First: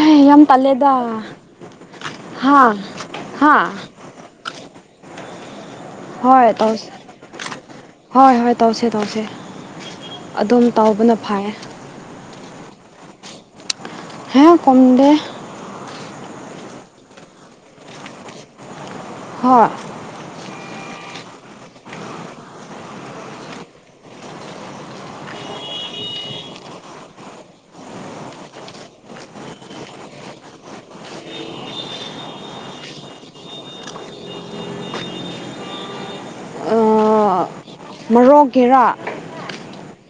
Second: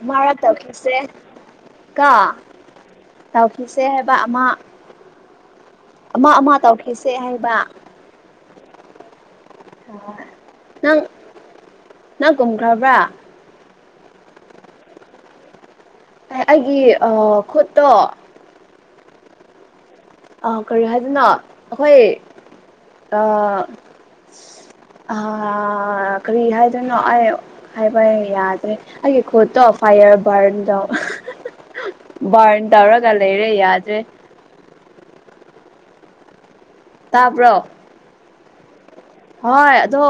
ꯑꯦ mark ꯌꯥꯝ ꯇꯜꯂꯦꯗ ꯇꯧꯈꯤꯁꯦ ꯀꯣ ꯍꯥ ꯍꯥ ꯇꯧꯈꯤꯁꯦ ꯍꯥꯏ ꯄ ꯑꯃ ꯑꯃ ꯍꯣꯏ ꯑꯃ ꯇꯧꯁ ꯇꯧꯈꯤꯁꯦ ꯍꯥꯏꯕ ꯍꯣꯏ ꯍꯣꯏ ꯇꯧꯁꯦ ꯇꯧꯁꯦ ꯑꯗꯨꯝ ꯅꯪ ꯇꯥꯎꯕꯅ ꯐꯩꯌꯦ ꯅꯪ ꯀꯨꯝꯈ꯭ꯔꯕ꯭ꯔꯥ ꯍꯦ ꯀꯨꯝꯗꯦ ꯑꯦ ꯑꯩꯒꯤ ꯑ ꯈꯨꯠꯇꯣ ꯍꯣꯏ ꯑ ꯀꯔꯤ ꯍꯥꯏꯕꯅꯣ ꯑꯩꯈꯣꯏ ꯑ ꯑ ꯀꯔꯤ ꯍꯥꯏꯗꯣꯏꯅꯣ ꯑꯩ ꯍꯥꯏꯕ ꯌꯥꯗ꯭ꯔꯦ ꯑꯩꯒꯤ ꯈꯨꯠꯇꯣ ꯐꯥꯏꯌꯔ ꯕꯔꯟ ꯕꯔꯟ ꯇꯧꯔꯒ ꯂꯩꯔꯦ ꯌꯥꯗ꯭ꯔꯦ ꯇꯥꯕꯔꯣ ꯃꯔꯣꯡ ꯀꯦꯔꯥ ꯍꯣꯏ ꯑꯗꯣ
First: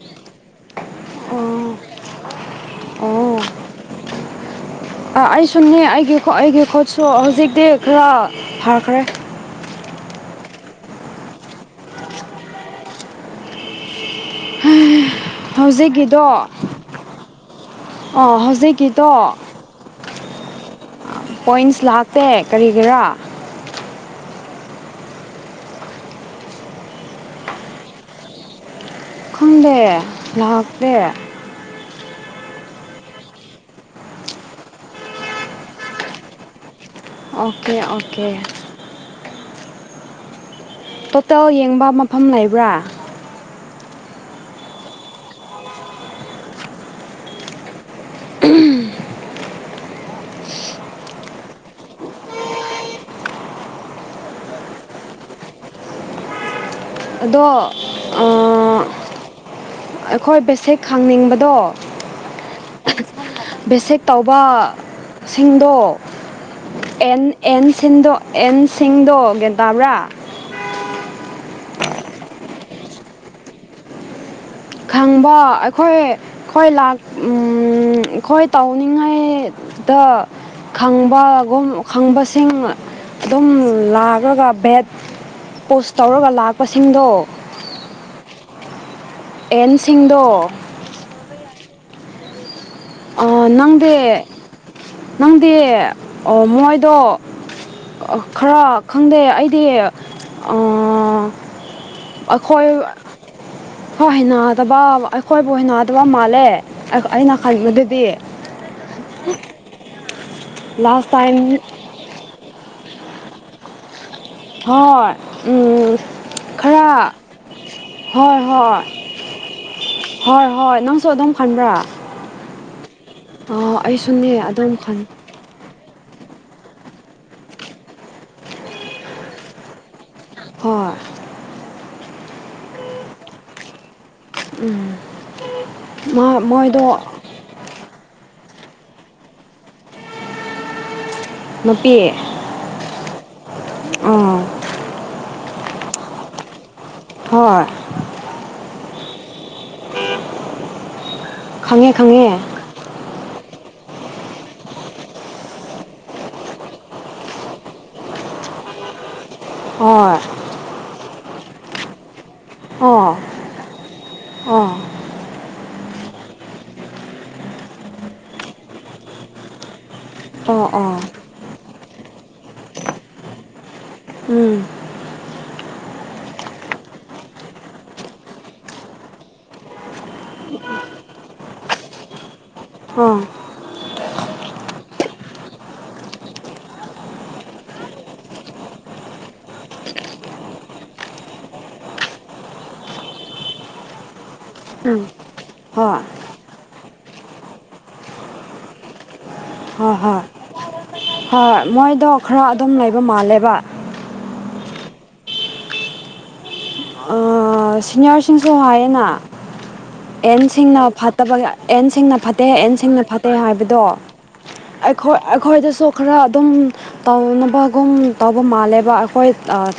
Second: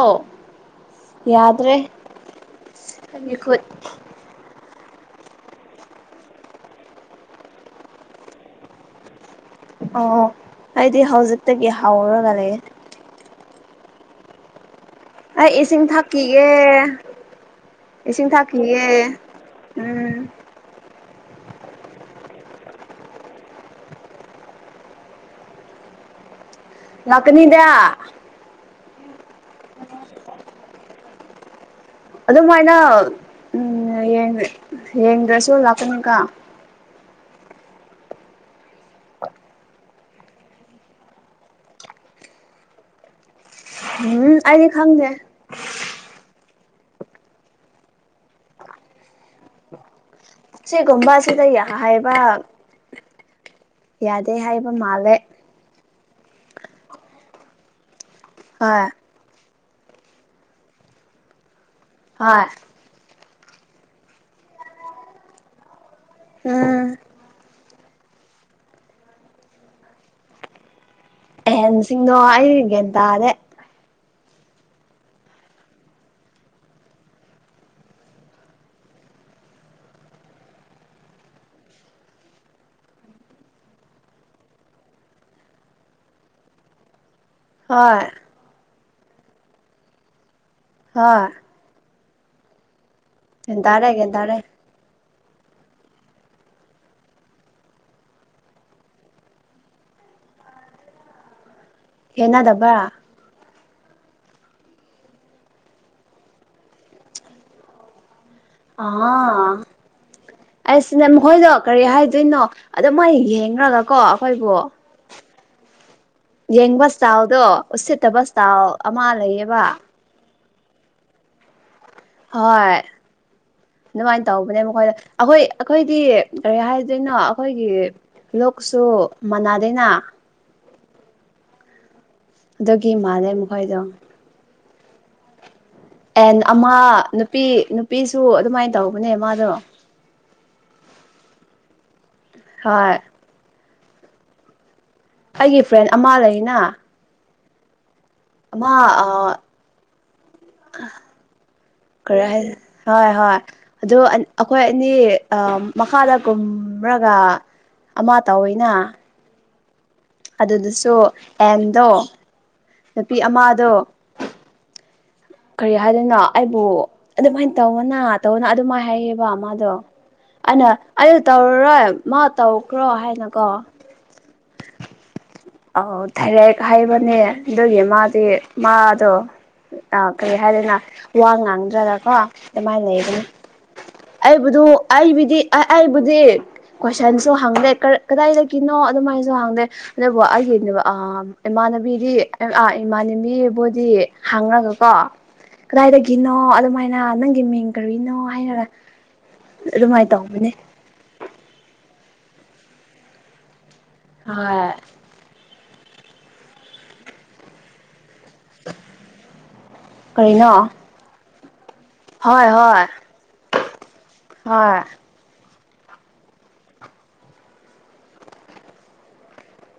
ꯌꯥꯗ꯭ꯔꯦ ꯑꯣ ꯑꯩꯒꯤ ꯈꯨꯠ ꯑꯩ ꯁꯨꯅꯤ ꯑꯩꯒꯤ ꯑꯩꯒꯤ ꯈꯨꯣꯠꯁꯨ ꯍꯧꯖꯤꯛꯇꯤ ꯈꯔ ꯐꯈ꯭ꯔꯦ ꯑꯣ ꯑꯩꯗꯤ ꯍꯧꯖꯤꯛꯇꯒꯤ ꯍꯥꯎꯔꯒ ꯂꯩ ꯑꯩ ꯏꯁꯤꯡ ꯍꯧꯖꯤꯛꯀꯤꯗꯣ ꯊꯛꯈꯤꯒꯦ ꯏꯁꯤꯡ ꯑꯣ ꯊꯛꯈꯤꯒꯦ ꯍꯧꯖꯤꯛꯀꯤꯗꯣ ꯄꯣꯏꯟꯁ ꯂꯥꯛꯇꯦ ꯀꯔꯤꯒꯤꯔꯥ ꯂꯥꯛꯀꯅꯤꯗ ꯈꯪꯗꯦ ꯂꯥꯛꯇꯦ ꯑꯗꯨꯃꯥꯏꯅ ꯎꯝ ꯌꯦꯡꯗ꯭ꯔꯁꯨ ꯂꯥꯛꯀꯅꯤꯗ ꯑꯣꯀꯦ ꯑꯣꯀꯦ ꯇꯣꯇꯦꯜ ꯌꯦꯡꯕ ꯃꯐꯝ ꯂꯩꯕ꯭ꯔꯥ ꯎꯝ ꯑꯩꯗꯤ ꯈꯪꯗꯦ ꯁꯤꯒꯨꯝꯕ ꯑꯁꯤ ꯌꯥ ꯍꯩ ꯍꯥꯏꯕ ꯌꯥꯗꯦ ꯍꯥꯏꯕ ꯃꯥꯜꯂꯦ ꯑꯗꯣ ꯑ ꯍꯥ ꯑꯩꯈꯣꯏ ꯕꯦꯁꯤꯛ ꯈꯡꯅꯤꯡꯕꯗꯣ ꯍꯣꯏ ꯕꯦꯁꯤꯛ ꯇꯧꯕ ꯁꯤꯡꯗꯣ ꯎꯝ ꯑꯦꯟ ꯑꯦꯟꯁꯤꯡꯗ ꯑꯦꯟ ꯁꯤꯡꯗꯣ ꯒꯦꯇꯥꯕ꯭ꯔꯥ ꯑꯍꯦꯟꯁꯤꯡꯗꯣ ꯑꯩ ꯒ꯭ꯌꯥꯟ ꯇꯥꯔꯦ ꯈꯪꯕ ꯑꯩꯈꯣꯏ ꯑꯩꯈꯣꯏ ꯂ ꯑꯩꯈꯣꯏ ꯇꯧꯅꯤꯡꯉꯥꯏꯗ ꯈꯪꯕꯒꯨꯝ ꯈꯪꯕꯁꯤꯡ ꯑꯗꯨꯝ ꯂꯥꯛꯑꯒ ꯕꯦꯠ ꯄꯣꯁ ꯇꯧꯔꯒ ꯂꯥꯛꯄꯁꯤꯡꯗꯣ ꯍꯣꯏ ꯑꯦꯟꯁꯤꯡꯗꯣ ꯍꯥ ꯒ꯭ꯌꯥꯟ ꯇꯥꯔꯦ ꯅꯪꯗꯤ ꯒ꯭ꯌꯥꯟ ꯇꯥꯔꯦ ꯅꯪꯗꯤ ꯑꯣ ꯃꯣꯏꯗꯣ ꯈꯔ ꯈꯪꯗꯦ ꯑꯩꯗꯤ ꯑꯩꯈꯣꯏ ꯍꯦꯟꯅꯗꯕ꯭ꯔꯥ ꯍꯣꯏ ꯍꯟꯅꯗꯕ ꯑꯩꯈꯣꯏꯕꯨ ꯍꯩꯅꯗꯕ ꯃꯥꯜꯂꯦ ꯑꯩꯅ ꯍꯥꯏꯕꯗꯗꯤ ꯑ ꯑꯩ ꯁꯤꯅꯦ ꯂꯥꯁ ꯇꯥꯏꯝ ꯃꯈꯣꯏꯗꯣ ꯀꯔꯤ ꯍꯥꯏꯗꯣꯏꯅꯣ ꯑꯗꯣ ꯃꯣꯏ ꯌꯦꯡꯈ꯭ꯔꯒ ꯀꯣ ꯑꯩꯈꯣꯏꯕꯨ ꯍꯣꯏ ꯎꯝ ꯌꯦꯡꯕ ꯈꯔ ꯏꯁꯇꯥꯏꯟꯗꯣ ꯎꯁꯤꯠꯇꯕ ꯍꯣꯏ ꯏꯁꯇꯥꯏꯟ ꯍꯣꯏ ꯑꯃ ꯂꯩꯌꯦꯕ ꯍꯣꯏ ꯍꯣꯏ ꯅꯪꯁꯨ ꯑꯗꯨꯝ ꯈꯟꯕ꯭ꯔꯥ ꯍꯣꯏ ꯑꯗꯨꯃꯥꯏꯅ ꯑꯩꯁꯨꯅꯦ ꯇꯧꯕꯅꯦ ꯑꯗꯨꯝ ꯃꯈꯣꯏꯗ ꯈꯟ ꯑꯩꯈꯣꯏ ꯑꯩꯈꯣꯏꯗꯤ ꯀꯔꯤ ꯍꯥꯏꯗꯣꯏꯅꯣ ꯑꯩꯈꯣꯏꯒꯤ ꯂꯣꯛꯁꯨ ꯃꯥꯟꯅꯗꯅ ꯍꯣꯏ ꯑꯗꯨꯒꯤ ꯃꯥꯜꯂꯦ ꯃꯈꯣꯏꯗꯣ ꯎꯝ ꯃꯥ ꯑꯦꯟ ꯑꯃ ꯃꯣꯏꯗꯣ ꯅꯨꯄꯤ ꯅꯨꯄꯤꯁꯨ ꯑꯗꯨꯃꯥꯏꯅ ꯇꯧꯕꯅꯦ ꯃꯥꯗꯣ ꯅꯨꯄꯤ ꯍꯣꯏ ꯎꯝ ꯑꯩꯒꯤ ꯐ꯭ꯔꯦꯟ ꯑꯃꯥ ꯂꯩꯅ ꯍꯣꯏ ꯑꯃ ꯑ ꯈꯪꯉꯦ ꯈꯔ ꯈꯪꯉꯦ ꯍꯥꯏꯁꯦ ꯍꯣꯏ ꯍꯣꯏ ꯑꯗꯨ ꯑꯩꯈꯣꯏ ꯑꯅꯤ ꯑ ꯃꯈꯥꯗ ꯀꯨꯝꯔꯒ ꯑꯃ ꯇꯧꯏꯅ ꯍꯣꯏ ꯑꯗꯨꯗꯁꯨ ꯑꯦꯟꯗꯣ ꯑꯣ ꯅꯨꯄꯤ ꯑꯃꯗꯣ ꯑꯣ ꯀꯔꯤ ꯍꯥꯏꯗꯣꯏꯅꯣ ꯑꯩꯕꯨ ꯑꯗꯨꯃꯥꯏꯅ ꯇꯧꯅ ꯇꯧꯅ ꯑꯗꯨꯃꯥꯏꯅ ꯍꯥꯏꯌꯦꯕ ꯃꯥꯗꯣ ꯑꯣ ꯑꯣ ꯑꯅ ꯑꯩ ꯇꯧꯔꯔꯣꯏ ꯃꯥ ꯇꯧꯈ꯭ꯔꯣ ꯍꯥꯏꯅꯀꯣ ꯎꯝ ꯑ ꯊꯥꯏꯔꯦꯛ ꯍꯥꯏꯕꯅꯦ ꯑꯗꯨꯒꯤ ꯃꯥꯗꯤ ꯃꯥꯗꯣ ꯑ ꯀꯔꯤ ꯍꯥꯏꯗꯅ ꯋꯥ ꯉꯥꯡꯗ꯭ꯔꯒꯀꯣ ꯑꯗꯨꯃꯥꯏꯅ ꯑꯣ ꯂꯩꯗꯅ ꯑꯩꯕꯨꯗꯨ ꯑꯩꯕꯨꯗꯤ ꯑꯩꯕꯨꯗꯤ ꯀꯣꯏꯁꯟꯁꯨ ꯍꯪꯗꯦ ꯀꯗꯥꯏꯗꯒꯤꯅꯣ ꯑꯗꯨꯃꯥꯏꯅꯁꯨ ꯍꯪꯗꯦ ꯑꯗꯨ ꯑꯩꯒꯤ ꯏꯃꯥꯟꯅꯕꯤꯗꯤ ꯏꯃꯥꯟꯅꯕꯤꯕꯨꯗꯤ ꯍꯥꯡꯉꯒꯀꯣ ꯎꯝ ꯍꯣꯏ ꯀꯗꯥꯏꯗꯒꯤꯅꯣ ꯑꯗꯨꯃꯥꯏꯅ ꯅꯪꯒꯤ ꯃꯤꯡ ꯀꯨꯏꯅꯣ ꯍꯥꯏꯅꯔ ꯍꯣꯏ ꯑꯗꯨꯃꯥꯏꯅ ꯍꯣꯏ ꯇꯧꯕꯧꯕꯅꯦ ꯍꯣꯏ ꯃꯣꯏꯗꯣ ꯈꯔ ꯑꯗꯨꯝ ꯂꯩꯕ ꯃꯥꯜꯂꯦꯕ ꯍꯥꯏ ꯁꯤꯅꯤꯌꯔꯁꯤꯡꯁꯨ ꯍꯥꯏꯌꯦꯅ ꯀꯔꯤꯅꯣ ꯑꯦꯟꯁꯤꯡꯅ ꯐꯠꯇꯕꯒꯤ ꯑꯦꯟ ꯁꯤꯡꯅ ꯐꯠꯇꯦ ꯍꯣꯏ ꯑꯦꯟ ꯍꯣꯏ ꯁꯤꯡꯅ ꯐꯠꯇꯦ ꯍꯥꯏꯕꯗꯣ ꯍꯣꯏ ꯑꯩꯈꯣꯏ ꯑꯩꯈꯣꯏꯗꯥꯁꯨ ꯈ꯭ꯔ ꯑꯗꯨꯝ ꯇꯧꯅꯕꯒꯨꯝ ꯇꯧꯕ ꯃꯥꯜꯂꯦꯕ ꯑꯩꯈꯣꯏ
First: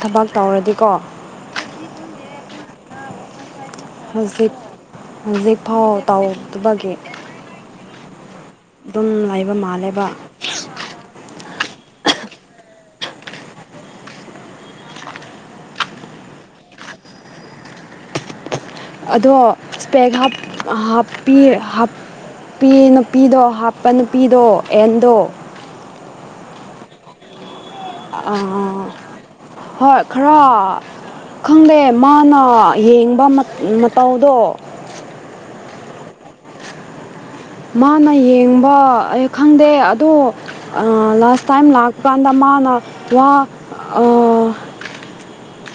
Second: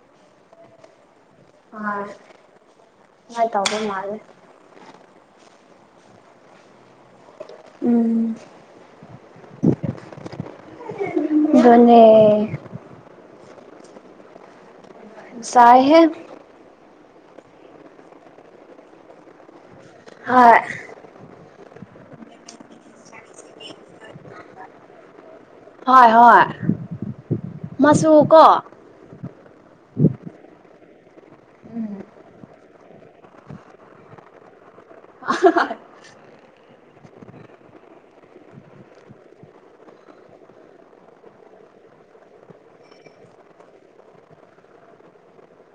ꯊꯕꯛ ꯇꯧꯔꯥꯗꯤꯀꯣ ꯍꯣꯏ ꯑꯗꯨꯃꯥꯏ ꯇꯧꯕ ꯃꯥꯜꯂꯦ ꯍꯧꯖꯤꯛ ꯍꯧꯖꯤꯛꯐꯥꯎ ꯇꯧꯗꯕꯒꯤ ꯎꯝ ꯑꯗꯨꯝ ꯂꯩꯕ ꯃꯥꯜꯂꯦꯕ ꯑꯗꯨꯅꯦ ꯆꯥꯏꯍꯦ ꯑꯗꯣ ꯏꯁꯄꯦꯛꯒ ꯍꯣꯏ ꯍꯥꯞꯄꯤ ꯅꯨꯄꯤ ꯅꯨꯄꯤꯗꯣ ꯍꯥꯞꯄ ꯅꯨꯄꯤꯗꯣ ꯑꯦꯟꯗꯣ ꯍ ꯍ ꯑꯥ ꯍꯣꯏ ꯈꯔ ꯈꯪꯗꯦ ꯃꯥꯅ ꯌꯦꯡꯕ ꯃꯇꯧꯗꯣ ꯑ ꯃꯥꯅ ꯌꯦꯡꯕ ꯑꯩ ꯈꯪꯗꯦ ꯑꯗꯣ ꯂꯥꯁ ꯇꯥꯏꯝ ꯂꯥꯛꯄꯥꯟꯗ ꯃꯥꯅ ꯋꯥ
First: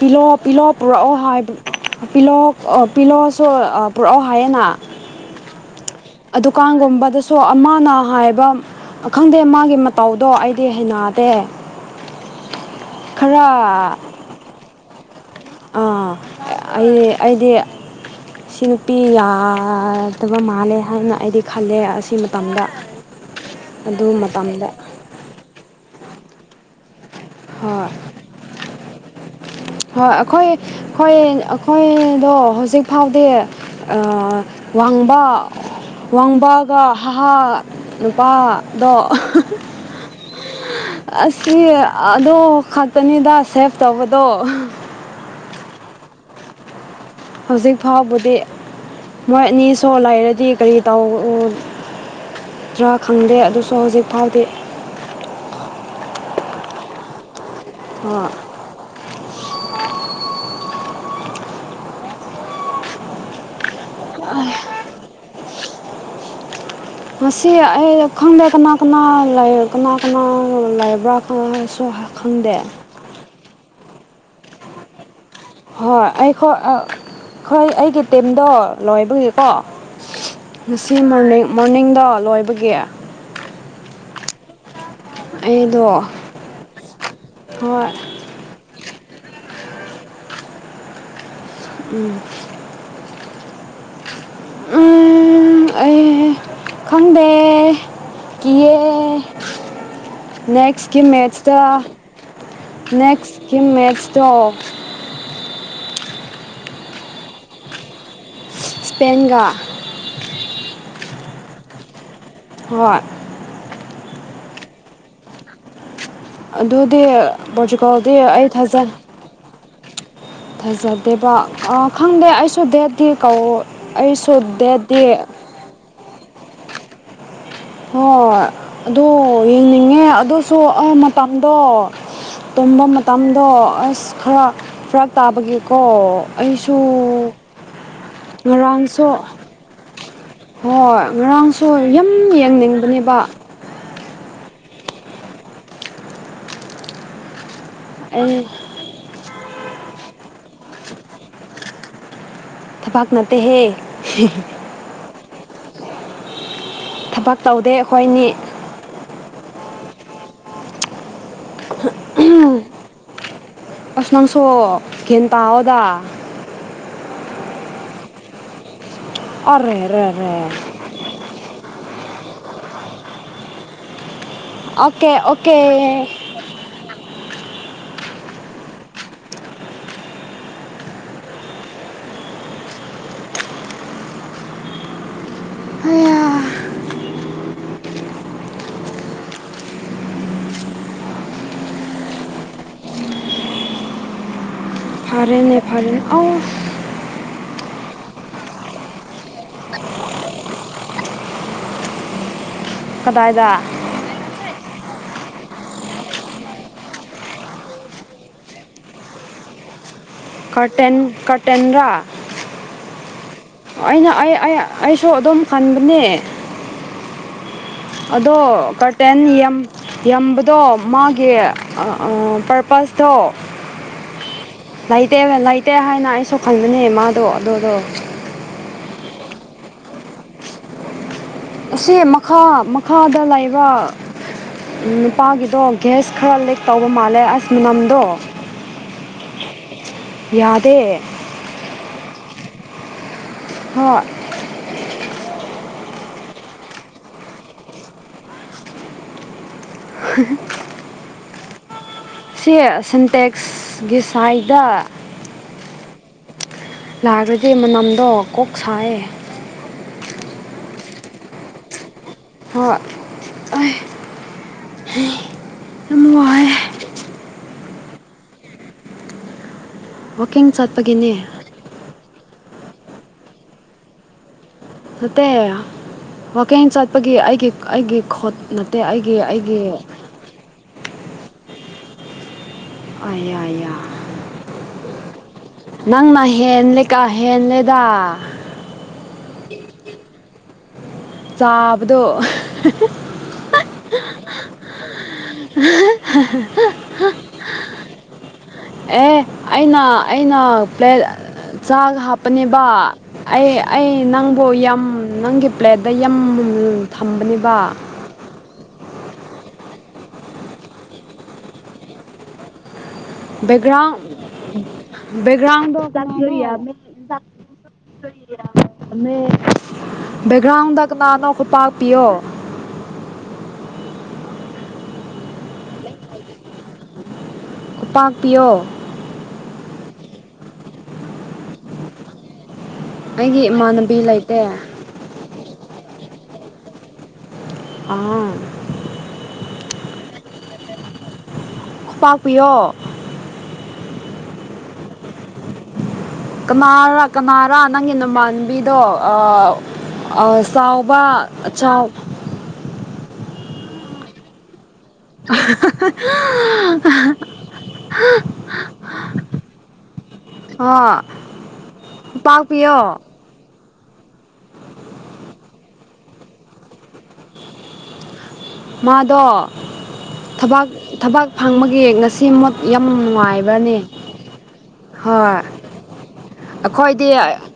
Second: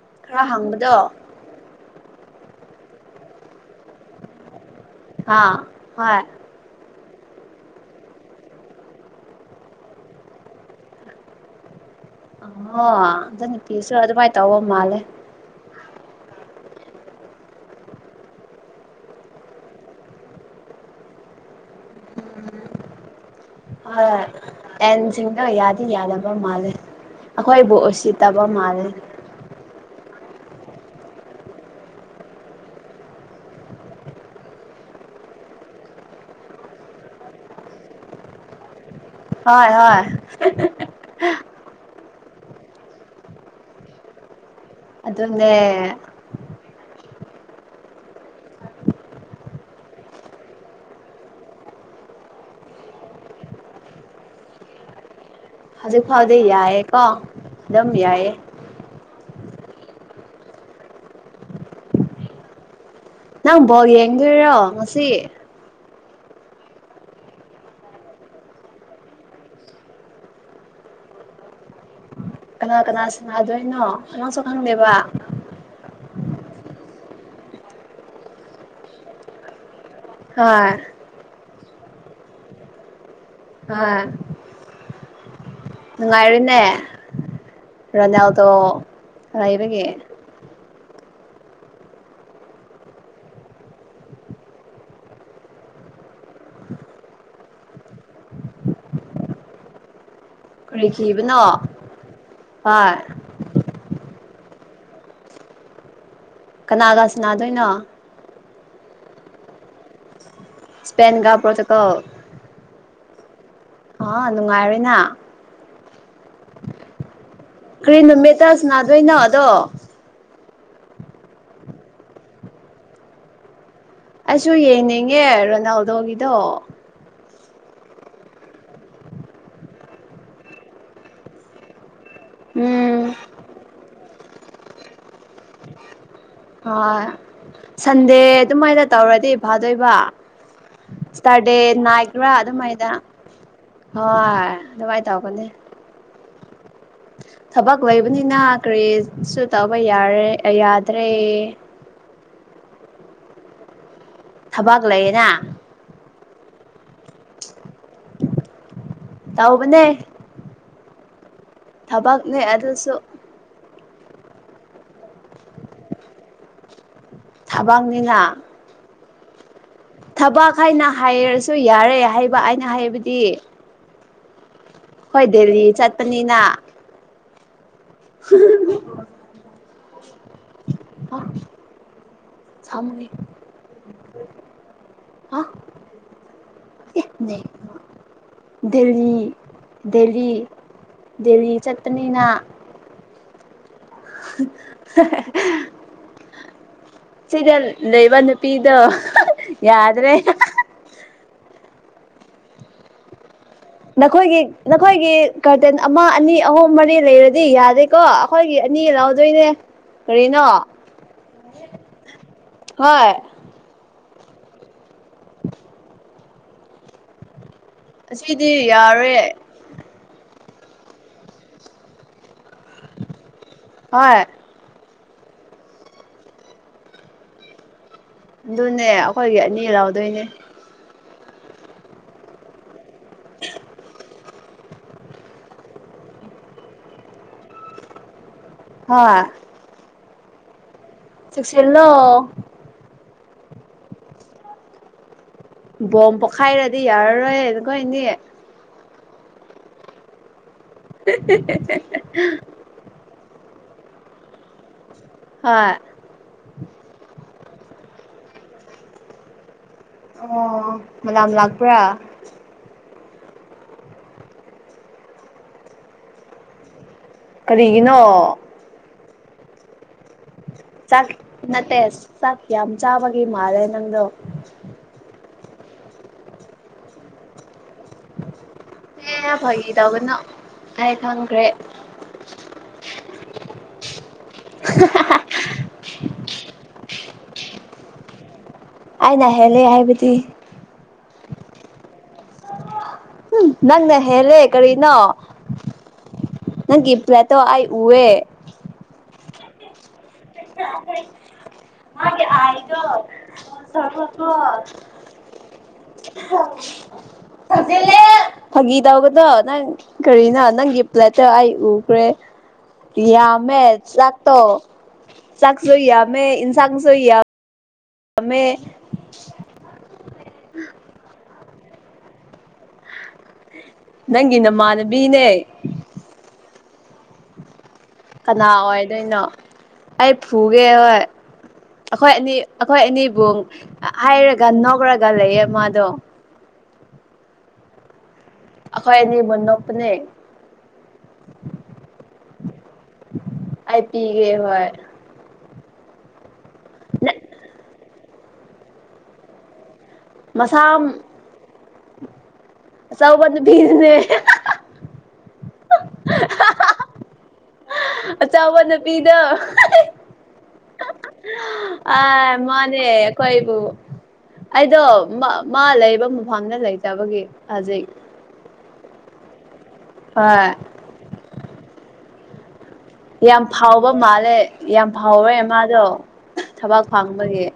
ꯄꯤꯜꯛꯑꯣ ꯈꯔ ꯄꯤꯂꯛꯑꯣ ꯍꯪꯕꯗꯣ ꯄꯨꯔꯛꯑꯣ ꯍꯥꯏꯕ ꯄꯤꯂꯣꯛ ꯄꯤꯂꯣꯁꯨ ꯄꯨꯔꯛꯑꯣ ꯍꯥꯏꯌꯦꯅ ꯍꯥ ꯍꯣꯏ ꯗꯨꯀꯥꯟꯒꯨꯝꯕꯗꯁꯨ ꯑꯃꯥꯅ ꯍꯥꯏꯕ ꯑ ꯈꯪꯗꯦ ꯃꯥꯒꯤ ꯃꯇꯧꯗꯣ ꯑꯩꯗꯤ ꯍꯩꯅꯥꯗꯦ ꯑꯣ ꯑꯗꯨ ꯅꯨꯄꯤꯁꯨ ꯑꯗꯨꯃꯥꯏꯅ ꯇꯧꯕ ꯃꯥꯜꯂꯦ ꯑꯥ ꯑꯩ ꯑꯩꯗꯤ ꯁꯤ ꯅꯨꯄꯤ ꯌꯥꯗꯕ ꯃꯥꯜꯂꯦ ꯍꯥꯏꯅ ꯑꯩꯗꯤ ꯈꯜꯂꯦ ꯑꯁꯤ ꯃꯇꯝꯗ ꯑꯗꯨ ꯍꯣꯏ ꯃꯇꯝꯗ ꯑꯦꯟꯁꯤꯡꯗꯣ ꯌꯥꯗꯤ ꯌꯥꯗꯕ ꯃꯥꯜꯂꯦ ꯑꯩꯈꯣꯏꯕꯨ ꯍꯣꯏ ꯎꯁꯤꯠ ꯇꯕ ꯃꯥꯜꯂꯦ ꯍꯣꯏ ꯑꯩꯈꯣꯏ ꯑꯩꯈꯣꯏ ꯑꯩꯈꯣꯏꯗꯣ ꯍꯧꯖꯤꯛ ꯐꯥꯎꯗꯤ ꯑ ꯋꯥꯡꯕ ꯋꯥꯡꯕꯒ ꯍꯥ ꯍꯥ ꯅꯨꯄꯥꯗꯣ ꯍꯣꯏ ꯍꯣꯏ ꯑꯁꯤ ꯑꯗꯣ ꯈꯛꯇꯥꯅꯤꯗ ꯁꯦꯞ ꯇꯧꯕꯥꯗꯣ ꯑꯗꯨꯅꯦ ꯍꯧꯖꯤꯛ ꯐꯥꯎꯕꯗꯤ ꯃꯣꯏ ꯑꯅꯤ ꯁꯣꯛ ꯂꯩꯔꯗꯤ ꯀꯥꯔꯤ ꯇꯧ ꯇꯔ ꯈꯪꯗꯦ ꯑꯗꯨꯁꯨ ꯍꯧꯖꯤꯛ ꯐꯥꯎꯗꯤ ꯍꯧꯖꯤꯛ ꯐꯥꯎꯗꯤ ꯌꯥꯏꯌꯦꯀꯣ ꯑꯗꯨꯝ ꯌꯥꯏꯌꯦ [unintelligible] ꯅꯪ ꯕꯣꯜ ꯌꯦꯡꯗꯣꯏꯔꯣ ꯉꯥꯁꯤ ꯉꯥꯁꯤ ꯑꯩ ꯈꯪꯗꯦ ꯀꯅꯥ ꯀꯅꯥ ꯂꯩ ꯀꯅꯥ ꯀꯅꯥ ꯂꯩꯕ꯭ꯔꯥ ꯁꯨ ꯀꯅꯥ ꯀꯅꯥ ꯁꯥꯟꯅꯗꯣꯏꯅꯣ ꯀꯅꯥꯁꯨ ꯈꯪꯗꯦꯕ ꯍꯣꯏ ꯑꯩꯈꯣꯏ ꯍꯣꯏ ꯑꯩꯒꯤ ꯇꯤꯝꯗꯣ ꯂꯣꯏꯕꯥꯒꯤꯀꯣ ꯍꯣꯏ ꯉꯥꯁꯤ ꯃꯣꯔꯅꯤꯡ ꯃꯣꯔꯅꯤꯡꯗꯣ ꯂꯣꯏꯕꯒꯤ ꯍꯣꯏ ꯑꯩꯗꯣ ꯅꯨꯡꯉꯥꯏꯔꯤꯅꯦ ꯍꯣꯏ ꯔꯣꯅꯥꯜꯗꯣ ꯂꯩꯕꯥꯒꯤ ꯎꯝ ꯎꯝ ꯑꯩ ꯈꯪꯗꯦ ꯀꯤꯌꯦ ꯀꯔꯤ ꯅꯦꯛꯁꯀꯤ ꯀꯤꯕꯅꯣ ꯃꯦꯠꯁꯇ ꯍꯣꯏ ꯅꯦꯛꯁꯀꯤ ꯃꯦꯠꯁꯇꯣ ꯀꯅꯥꯒꯁꯤ ꯅꯥꯗꯣꯏꯅꯣ ꯏꯁꯄꯦꯡꯒꯥ ꯁꯄꯦꯟꯒ ꯄꯣꯇꯨꯒꯜ ꯍꯣꯏ ꯑ ꯅꯨꯡꯉꯥꯏꯔꯣꯏꯅ ꯑꯗꯨꯗꯤ ꯂꯣꯖꯤꯀꯩꯜꯗꯤ ꯑꯩ ꯊꯟꯗꯅꯤ ꯅꯣ ꯗꯣ ꯊꯩꯖꯗꯦꯕ ꯈꯪꯗꯦ ꯑꯩꯁꯨ ꯗꯦꯠꯇꯤ ꯀꯧ ꯑꯩꯁꯨ ꯌꯦꯡꯅꯤꯡꯉꯦ ꯔꯣꯅꯥꯜꯗꯣꯒꯤꯗꯣ ꯍꯣꯏ ꯑꯗꯨ ꯌꯦꯡꯅꯤꯡꯉꯦ ꯑꯗꯨꯁꯨ ꯑ ꯃꯇꯝꯗꯣ ꯇꯣꯝꯕ ꯎꯝ ꯃꯇꯝꯗꯣ ꯑꯁ ꯈꯔ ꯐꯔꯥꯛ ꯇꯥꯕꯒꯤꯦꯀꯣ ꯍꯣꯏ ꯁꯟꯗꯦ ꯑꯗꯨꯃꯥꯏꯅ ꯉꯔꯥꯡꯁꯨ ꯇꯧꯔꯥꯗꯤ ꯐꯥꯗꯣꯏꯕ ꯍꯣꯏ ꯁꯠꯇꯔꯗꯦ ꯉꯔꯥꯡꯁꯨ ꯌꯥꯝ ꯅꯥꯏꯠꯔꯥ ꯑꯗꯨꯃꯥꯏꯅ ꯌꯦꯡꯅꯤꯡꯕꯅꯦꯕ ꯍꯣꯏ ꯑꯗꯨꯃꯥꯏ ꯇꯧꯕꯥꯅꯦ ꯊꯕꯛ ꯑꯩ ꯂꯩꯕꯅꯤꯅ ꯀ꯭ꯔꯤꯁꯨ ꯇꯧꯕ ꯌꯥꯔꯦ ꯑ ꯌꯥꯗ꯭ꯔꯦ ꯊꯕꯛ ꯅꯠꯇꯦꯍꯦ ꯊꯕꯛ ꯂꯩꯌꯦꯅ ꯊꯕꯛ ꯇꯧꯗꯦ ꯑꯩꯈꯣꯏꯅꯤ ꯇꯧꯕꯥꯅꯦ ꯊꯕꯛꯅꯦ ꯑꯗꯨꯁꯨ ꯑꯁ ꯅꯪꯁꯨ ꯒ꯭ꯌꯥꯟ ꯇꯥꯎꯑꯣꯗ ꯊꯕꯛꯅꯤꯅ ꯑꯔꯦ ꯔꯦ ꯔꯦ ꯊꯕꯛ ꯍꯥꯏꯅ ꯍꯥꯏꯔꯁꯨ ꯌꯥꯔꯦ ꯍꯥꯏꯕ ꯑꯩꯅ ꯍꯥꯏꯕꯗꯤ ꯑꯣꯀꯦ ꯑꯣꯀꯦ ꯏꯅꯥ [unintelligible] ꯑꯣ ꯁꯝꯃꯦ ꯑ ꯍꯩꯌꯥ [inaudible] ꯗꯦꯜꯂꯤ ꯗꯦꯜꯂꯤ ꯗꯦꯜꯂꯤ ꯆꯠꯄꯅꯤꯅ ꯎ [inaudible] ꯐꯔꯦꯅꯦ ꯐꯔꯦ ꯑꯥꯎ ꯁꯤꯒꯜ ꯂꯩꯩꯕ ꯅꯨꯄꯤꯤꯗꯨꯣ ꯌꯥꯗ꯭ꯔꯦ ꯀꯗꯥꯏꯗ ꯅꯈꯣꯏꯒꯤ ꯅꯈꯣꯏꯒꯤ ꯀꯒꯥꯔꯇꯦꯟ ꯑꯃ ꯑꯅꯤ ꯑꯍꯨꯝ ꯃꯔꯤ ꯂꯩꯔꯗꯤ ꯌꯥꯗꯦꯀꯣ ꯑꯩꯈꯣꯏꯒꯤ ꯑꯅꯤꯒ ꯂꯧꯥꯎꯗꯣꯏꯅꯦ ꯀꯇ ꯀꯇꯦꯟ꯭ꯔꯥ ꯍꯣꯏ ꯑꯩꯅ ꯑꯩ ꯑꯩꯁꯨ ꯑꯗꯨꯝ ꯈꯟꯕꯅꯦ ꯑꯗꯣ ꯑꯁꯤꯗꯤ ꯀꯔꯇꯦꯟ ꯌꯥꯔꯣꯏ ꯌꯥꯝ ꯌꯥꯝꯝꯕꯗꯣ ꯃꯥꯒꯤ ꯄꯔꯄꯁꯇꯣ ꯍꯣꯏ ꯂꯩꯇꯦ ꯂꯩꯇꯦ ꯍꯥꯏꯅ ꯑꯩꯁꯨ ꯈꯟꯕꯅꯦ ꯃꯥꯗꯣ ꯑꯗꯨꯗꯣ ꯑꯗꯨꯅꯦ ꯑꯩꯈꯣꯏꯒꯤ ꯑꯅꯤ ꯂꯧꯥꯎꯗꯣꯏꯅꯦ ꯑꯁꯤ ꯃꯈꯥ ꯃꯈꯥꯗ ꯂꯩꯕ ꯅꯨꯄꯥꯒꯤꯗꯣ ꯒ꯭ꯦꯁ ꯈꯔ ꯂꯤꯛ ꯇꯧꯕ ꯃꯥꯜꯂꯦ ꯑꯁꯃꯤꯅꯝꯗꯣ ꯍ ꯌꯥꯗꯦ ꯁꯨꯁꯤꯜꯂꯣ ꯍꯣꯏ ꯕꯣꯝ ꯄꯣꯛꯈꯥꯏꯔꯗꯤ ꯌꯥꯔꯔꯣꯏꯅꯈꯣꯏꯅꯤ ꯎ [unintelligible] ꯁꯤ ꯁꯤꯟꯇꯦꯛꯁꯒꯤ ꯁꯥꯏꯗ ꯑ ꯂꯥꯛꯑꯒꯗꯤ ꯃꯅꯝꯗꯣ ꯀꯣꯛ ꯁꯥꯏꯌꯦ ꯑꯣ ꯃꯗꯥꯝ ꯂꯥꯛꯄ꯭ꯔꯥ ꯍꯣꯏ ꯑꯩ ꯌꯥꯝ ꯋꯥꯏ ꯀꯔꯤꯒꯤꯅꯣ ꯀꯛꯀꯤꯡ ꯆꯥꯛ ꯆꯠꯄꯒꯤꯅꯦ ꯅꯠꯇꯦ ꯆꯥꯛ ꯌꯥꯝ ꯆꯥꯕꯒꯤ ꯃꯥꯜꯂꯦ ꯅꯪꯗꯣ ꯅꯠꯇꯦ ꯋꯥꯋꯀꯤꯡ ꯆꯠꯄꯒꯤ ꯑꯩꯒꯤ ꯑꯩꯒꯤ ꯈꯣꯠ ꯅꯠꯇꯦ ꯑꯠꯇꯦ ꯑꯩꯒꯤ ꯑꯩꯒꯤ ꯍꯥꯏ ꯈꯪꯈ꯭ꯔꯦ ꯑꯌꯥ ꯌꯥꯌꯥ ꯅꯪꯅ ꯍꯦꯜꯂꯦ ꯀꯥ ꯍꯦꯜꯂꯦꯗ ꯑꯩꯅ ꯍꯦꯜꯂꯦ ꯍꯥꯏꯕꯗꯤ ꯆꯥꯕꯗꯣ ꯅꯪ ꯅ ꯍꯦꯂꯦ ꯀꯔꯤ ꯅ ꯅꯪ ꯄ꯭ꯂ ꯇꯣ ꯑ ꯎꯋꯦ ꯑꯦ ꯑꯩꯅ ꯑꯩꯅ ꯄ꯭ꯂ ꯆꯥꯒ ꯍꯥꯞꯄꯅꯦꯕ ꯑꯩ ꯑꯩ ꯅꯪꯕꯨ ꯌ ꯅꯪꯒꯤ ꯄ꯭ꯂꯦꯠꯇ ꯌ ꯊꯝꯕꯅꯤꯕ ꯐꯥꯒꯤ ꯇꯒꯗꯣ ꯅꯪ ꯀꯔꯤꯅꯣ ꯅꯪꯒꯤ ꯄ꯭ꯂꯦꯠꯇ ꯑꯩ ꯎꯈ꯭ꯔꯦ ꯌꯥꯝꯃꯦ ꯇ꯭ꯔꯥꯞꯇꯣ ꯕꯦꯛꯒ꯭ꯔꯥꯎꯗꯣ ꯌꯥꯝꯃꯦ ꯕꯦꯛꯒ꯭ꯔꯥꯎꯟꯗ ꯀꯅꯥꯅꯣ ꯈꯨꯠꯄꯥꯛꯄꯤꯌꯣ ꯅꯪꯒꯤ ꯅꯃꯥꯅꯕꯤꯅꯦ ꯄꯥꯛ ꯀꯅꯥ ꯑꯣꯏꯗꯣꯏꯅꯣ ꯑꯩ ꯐꯨꯒꯦ ꯍꯣꯏ ꯑꯩꯈꯣꯏ ꯑꯅꯤ ꯑꯩꯈꯣꯏ ꯑꯅꯤꯕꯨ ꯑꯩꯒꯤ ꯏꯃꯥꯟꯅꯕꯤ ꯂꯩꯇꯦ ꯍꯥꯏꯔꯒ ꯅꯧꯔꯒ ꯂꯩꯌꯦ ꯃꯥꯗꯣ ꯑꯥ ꯑꯈꯣꯏ ꯑꯅꯤꯕꯨ ꯅꯣꯛꯄꯅꯦ ꯄꯥꯛ ꯄꯤꯌꯣ ꯑꯩ ꯄꯤꯒꯦ ꯍꯣꯏ ꯀꯅꯥꯔ ꯀꯅꯥꯔ ꯅꯪꯒꯤ ꯅꯣꯡꯃꯥꯟꯕꯤꯗꯣ ꯑꯥ ꯑ ꯃꯁꯥ ꯆꯥꯎꯕ ꯑꯆꯥꯎ ꯑꯆꯧꯕ ꯅꯨꯄꯤꯗꯨꯅꯦ ꯑꯆꯥꯎꯕ ꯅꯨꯄꯤꯗꯣ ꯑ ꯑꯥꯏ ꯄꯥꯛꯄꯤꯌꯣ ꯃꯥꯅꯦ ꯈꯣꯏꯕꯨ ꯑꯩꯗꯣ ꯃꯥ ꯂꯩꯕ ꯃꯐꯝꯗ ꯂꯩꯇꯕꯒꯤ ꯍꯧꯖꯤꯛ ꯃꯥꯗꯣꯕ ꯊꯕꯥꯛ ꯍꯣꯏ ꯊꯕꯛ ꯐꯪꯕꯒꯤ ꯉꯁꯤ ꯌꯝ ꯌꯥꯝ ꯐꯥꯎꯕ ꯃꯥꯜꯂꯦ ꯌꯥꯝ ꯐꯥꯎꯔꯦ ꯍꯣꯏ ꯃꯥꯗꯣ ꯊꯕꯥꯛ ꯐꯪꯕꯒꯤ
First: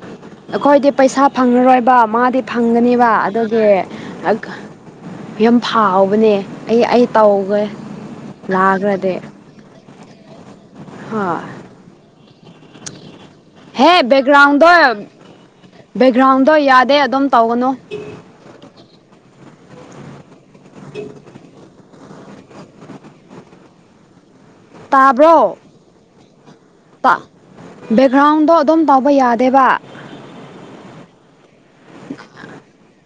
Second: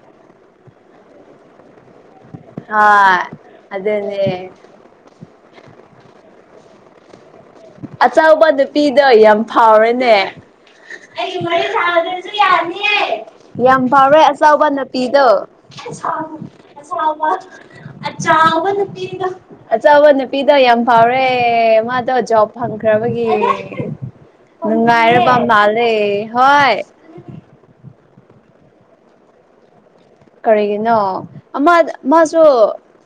ꯑꯈꯣꯏꯗꯤ ꯄꯩꯁꯥ ꯐꯪꯔꯔꯣꯏꯕ ꯃꯥꯗꯤ ꯐꯪꯒꯅꯦꯕ ꯍꯣꯏ ꯑꯗꯨꯒꯤ ꯑꯗꯨꯅꯦ ꯌꯥꯝ ꯐꯥꯎꯕꯅꯦ ꯑꯩ ꯑꯩ ꯇꯧꯒꯦ ꯑꯆꯧꯕ ꯅꯨꯄꯤꯗꯣ ꯂꯥꯛꯔꯗꯤ ꯌꯥꯝ ꯐꯥꯎꯔꯦꯅꯦ [unintelligible] ꯌꯥꯝ ꯍꯦ ꯐꯥꯎꯔꯦ ꯑꯆꯧꯕ ꯕꯦꯛꯒ꯭ꯔꯥꯎꯟꯗꯣ ꯅꯨꯄꯤꯗꯣ [unintelligible] ꯑꯆꯥꯎꯕ ꯕꯦꯛꯒ꯭ꯔꯥꯎꯟꯗꯣ ꯌꯥꯗꯦ ꯑꯗꯨꯝ ꯇꯧꯒꯅꯨ ꯅꯨꯄꯤꯗꯣ ꯑꯆꯥꯎꯕ ꯅꯨꯄꯤꯗꯣ ꯌꯥꯝ ꯐꯥꯎꯔꯦ ꯃꯥꯗꯣ ꯖꯣꯕ ꯐꯪꯈ꯭ꯔꯕꯒꯤ ꯅꯨꯡꯉꯥꯏꯔꯕ ꯃꯥꯜꯂꯦ ꯍꯣꯏ ꯄ ꯕꯦꯛꯒ꯭ꯔꯥꯎꯟꯗꯣ ꯑꯗꯨꯝ ꯇꯧꯕ ꯌꯥꯗꯦꯕ ꯀꯔꯤꯒꯤꯅꯣ ꯑꯃ ꯃꯥꯁꯨ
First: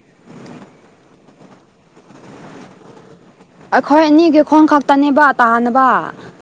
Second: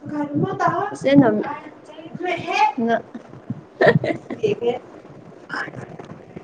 [unintelligible] ꯑꯈꯣꯏ ꯑꯅꯤꯒꯤ ꯈꯣꯡ ꯈꯛꯇꯅꯦꯕ ꯇꯥꯅꯕ